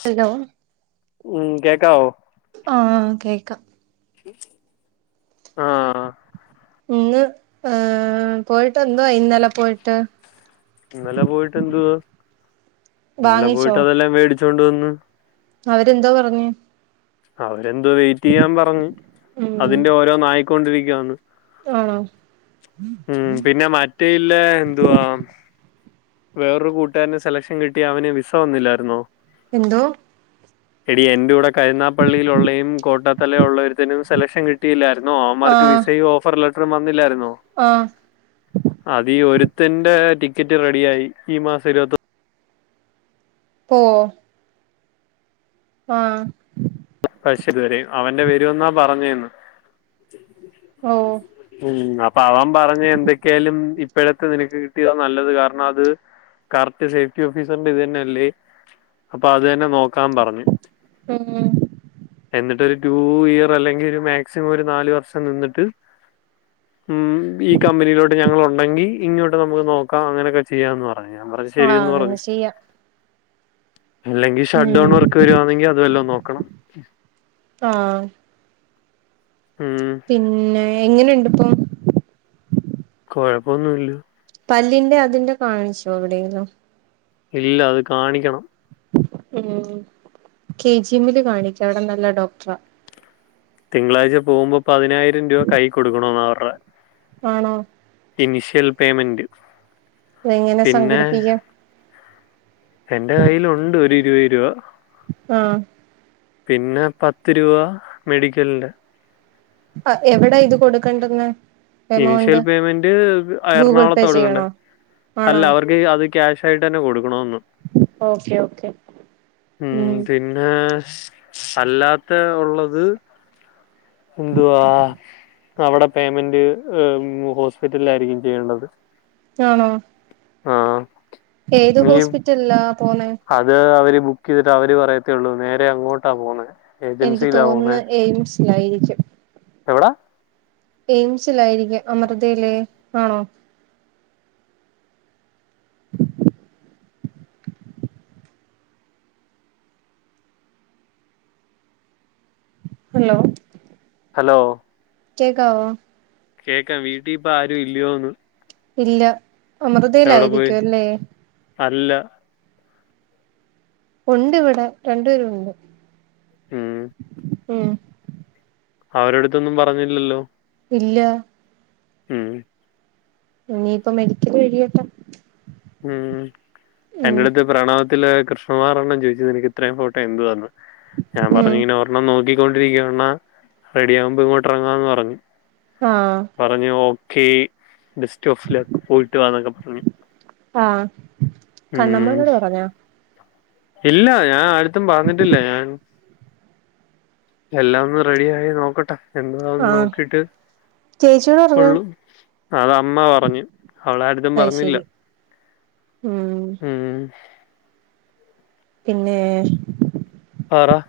Hello ഉം കേക്കാവോ ആ കേക്കാം ആഹ്ആ ഇന്ന് ഏഹ് പോയിട്ടെന്തൊആയി ഇന്നലെ പോയിട്ട് ഇന്നലെ പോയിട്ട് എന്തുവാ ഇന്നലെ വാങ്ങിച്ചോ പോയിട്ട് അതെല്ലാം മേടിച്ച് ച്ചോണ്ട് വന്ന് അവരെന്തോ പറഞ്ഞ് അവര് എന്തുവാ വെയിറ്റ് ചെയ്യാൻ പറഞ്ഞ് അതിന്റെ ഓരോന്നായി കൊണ്ടിരിക്കുവാന്ന് ആഹ്ആ ഉംഹ് പിന്നെ മറ്റെ ഇല്ലേ എന്തുവാ വേറൊര് കൂട്ടുകാരന് സെലക്ഷൻ കിട്ടി അവന് വിസ വന്നില്ലാരുന്നോ എന്തോ എടി എന്റെഉഊടെ കരുനാപ്പള്ളിലൊള്ളെയും കോട്ടത്തല ഒള്ളെ ഒരുത്തനും സെലക്ഷൻ കിട്ടിയില്ലാരുന്നൊ ന്നൊ അവമാർക്ക് ആഹ് വിസയും ഓഫർലെ വന്നില്ലായിരുന്ന് ന്നോ ആഹ് അതീ ഒര്ത് ത്തിന്റെ ടിക്കറ്റ് റെടി ടിയായി ഈ മാസം ഇരുപത്തൊന്ന് ഓഹ് ആഹ്ആ കഴിച്ചിതുവരെം അവന്റെ വെരുവെന്നാ പറഞ്ഞേന്ന് ഓഹ് ഉംഹ് അപ്പവൻ പറഞ് എന്തൊക്കെയാലും ഇപ്പഴത്തെ നിനക്ക് കിട്ടിയത് നല്ലത് കാം പറഞ്ഞ് ഉം എന്നിട്ട് ഒര് ടു ഇയർ അല്ലെങ്കി ഒരു മാക്സിമം ഒരു നാലു വർഷം നിന്നിട്ട് മ് ഈ കമ്പനിയിലോട്ട് ഞങ്ങളുണ്ടെങ്കി ഇങ്ങോട്ട് നമുക്ക് നോക്കാം അങ്ങനെയൊക്കെ ചെയ്യാംന്ന് പറഞ്ഞ അത് ഞാൻ പറഞ് ആഹ് ശെരിയന്ന് പറഞ്ഞ് അങ്ങനെ ചെയ്യാം അല്ലെകി ഉം ഷട്ഡൗൺ വർക്ക് വരുവാന്നെങ്കി അത് വലൊം നോക്ക ക്കണം ഹ് ആഹ്ആ ഉം പിന്നെ എങ്ങന്ണ്ട് ത്തും കൊഴപ്പൊന്നുല്ല പല്ലിന്റെ അതിന്റെ കാണിച്ചോ എവിടെലും ഇല്ല അത് കാണിക്കണം ഉംഹ് കെ ജി എമ്മില് കാണിക്ക് അവിടെ നല്ലെ ഡോക്ടറാ തിങ്കളാഴ്ച പോവുമ്പോ പതിനായിരം രൂവ കൈ കൊടുക്കാണോന്ന് അവറെ ആണോ? ഇനിഷ്യൽ പേയ്മെൻറ് അതങ്ങനെ സംഘടിപ്പിക്കാം എന്റെ കയ്യിലുണ്ട് ഒരു ഇരുവത് രൂപ ആഹ പിന്നെ പത്ത് രൂപ മെഡിക്കക്ൽന്റെ, അ എവിടാ ഇത് കൊടുക്കണ്ടുന്നെ ഇനിഷ്യൽ പേയ്മെന്റ് ഗൂഗിൾ പേ എറണാകുളത്ത് കൊടുക്കണ്ടേ, ചെയ്യണോ അല്ല ആണോ അവർക്ക് അത് ക്യാഷ ആയിട്ട് തന്നെ കൊടുക്കാണോന്ന്. ഓക്കെ ഓക്കെ ഉം പിന്നെ, അല്ലാത്ത ഉള്ളത് എന്തുവാ അവിടെ പേയ്മെന്റ് ഹോസ്പിറ്റലിലായിരിക്കും ചെയ്യേണ്ടത്. ആണോ? ആഹ ഏത് ഹോസ്പിറ്റല്ല? അത് അവര് ബുക്ക് ചെയ്തിട്ട് അവര് പറയ റ്റൊള്ളൂ നേരെ അങ്ങോട്ടാ പോകുന്നേ എനിക്ക് തോന്നുന്ന എയിംസിലായിരിക്കും എവിടാ എയിംസിലായിരിക്ക അമൃതയിലെ, ആണോ? ഹലോ! ഹലോ! കേക്കാവോ? കേക്കാം, വീട്ടിൽ ഇപ്പ ആരും ഇല്ലയോന്ന്? ഇല്ല. എവിടെ പോയി അമൃതയിലായിരിക്കും അല്ലേ? അല്ല. ഉണ്ട് ഇവിടെ രണ്ടുപേരും ഉണ്ട്. മമ്. ഉം. അവരടുത്തൊന്നും പറഞ്ഞില്ലല്ലോ. ഇല്ല. ഉം. ഇനിയിപ്പൊ മെഡിക്കല് കഴിയട്ടെ. ഉം. ഉം എൻ്റെടുത്ത് പ്രണവ ത്തില് കൃഷ്ണകുമാർ അണ്ണൻ ചോദിച്ചത് എനിക്ക് ഇത്രയും ഫോട്ടോ എന്തുവാന്ന്? ഞാൻ പറഞ്ഞു ഉം ഇങ്ങനെ ഒരെണ്ണം നോക്കി കണ്ടോടിരിക്ക അണ്ണാ റെഡി ആകുമ്പോ ഇങ്ങോട്ടിറങ്ങാന്ന് പറഞ്ഞു. ആഹ് പറഞ്ഞു ഓക്കെ ബെസ്റ്റ് ഓഫ് ലക്ക് പോയിട്ട് വാന്നൊക്കെ പറ ആഹ് കണ്ണമ്മോനോട് പറഞ്ഞാ? ഇല്ല ഞാൻ ആരെടുത്തും പറഞ്ഞിട്ടില്ല ഞാൻ എല്ലാം ഒന്ന് റെഡി ആയി നോക്കട്ടെ. എന്താവൂന്ന് ആഹ് നോക്കീട്ട് ചേച്ചിയോട് പറഞ്ഞോ ഉള്ളു അത് അമ്മ പറഞ്ഞു അവള് ആരെടുത്തും അത് പറഞ്ഞില്ല ശരി ഉം ഉം. പിന്നെ പറ.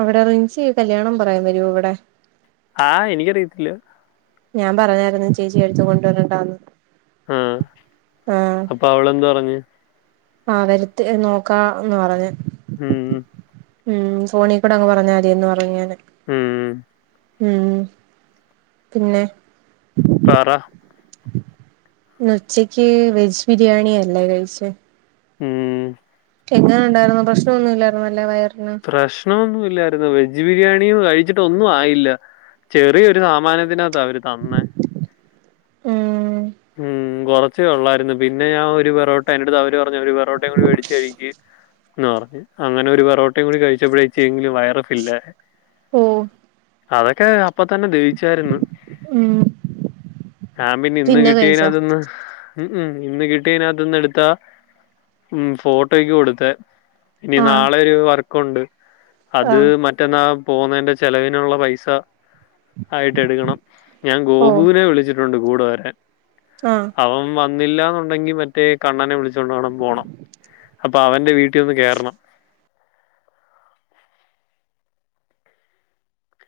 അവിടെ റിൻസി കല്യാണം പറയാൻ വരുവോ ഇവിടെ? ആഹ് എനിക്കറിയത്തില്ല. ഞാൻ പറഞ്ഞായിരുന്നു ചേച്ചിടടുത്ത് കൊണ്ടുവരണ്ടാന്ന്. ആഹ് ആഹ് അപ്പൊ അവളെന്ത് പറഞ്ഞ്? ആഹ് വരത്തില് നോക്കാന്ന് പറഞ്ഞ്. ഉം. ഉം ഫോണി കൂടെ അങ്ങ് പറഞ്ഞാതി പറഞ്ഞു ഞാന്. ഉം. ഉം പിന്നെ പറ. ഇന്നുച്ചയ്ക്ക് വെജ് ബിരിയാണിയല്ലേ കഴിച്ചേ? ഉം. എങ്ങനെ ഉണ്ടായിരുന്നു പ്രശ്നം ഒന്നുമില്ലായിരുന്നല്ലോ വയറി പ്രശ്നമൊന്നുമില്ലായിരുന്നു വെജ് ബിരിയാണി കഴിച്ചിട്ട് ഒന്നും ആയില്ല ചെറിയൊരു സാമാനത്തിന അവര് തന്നേ. ഉം. ഉം കൊറ ച്ചേ ഉള്ളായിരുന്നു പിന്നെ ഞാൻ ഒരു പെറോട്ട എന്റടുത്തവര് പറ [unintelligible] ഒരു പെറോട്ടയും കൂടി മേടിച്ച് കഴിക്ക് ന്ന് പറഞ്ഞ് അങ്ങനെ ഒരു പൊറോട്ടയും കൂടി കഴിച്ചപ്പോഴ ഇച്ചിരിയെങ്കിലും വയറ് ഫിൽ ആയേ. ഓഹ് അതൊക്കെ അത് അപ്പൊ തന്നെ ദഹിച്ചായിരുന്നു ഉം ഞാൻ പിന്നെ ഇന്ന് കിട് [unintelligible] ഉം ഉം ഇന്ന് കിട്ടിയതിനകത്ത് നിന്നെടുത്താ ഉം ഫോട്ടോയ്ക്ക് കൊടുത്തേ ഇനി ആഹ് നാളെ ഒരു വർ കൊണ്ട് അത് ആഹ് മറ്റെന്നാ പോവുന്നെന്റെ ചെലവിനുള്ള പൈസ ആയിട്ട് എടുക്കണം ഞാൻ ഓ ഗോപുവിനെ വിളിച്ചിട്ടുണ്ട് കൂടെവരാൻ ആഹ് അവൻ മാത് വന്നില്ലാന്നുണ്ടെങ്കിൽ മറ്റേ കണ്ണനെ വിളിച് [unintelligible] ണം പോണം അപ്പൊ അവന്റെ വീട്ടി ഹൊന്ന് കേറണം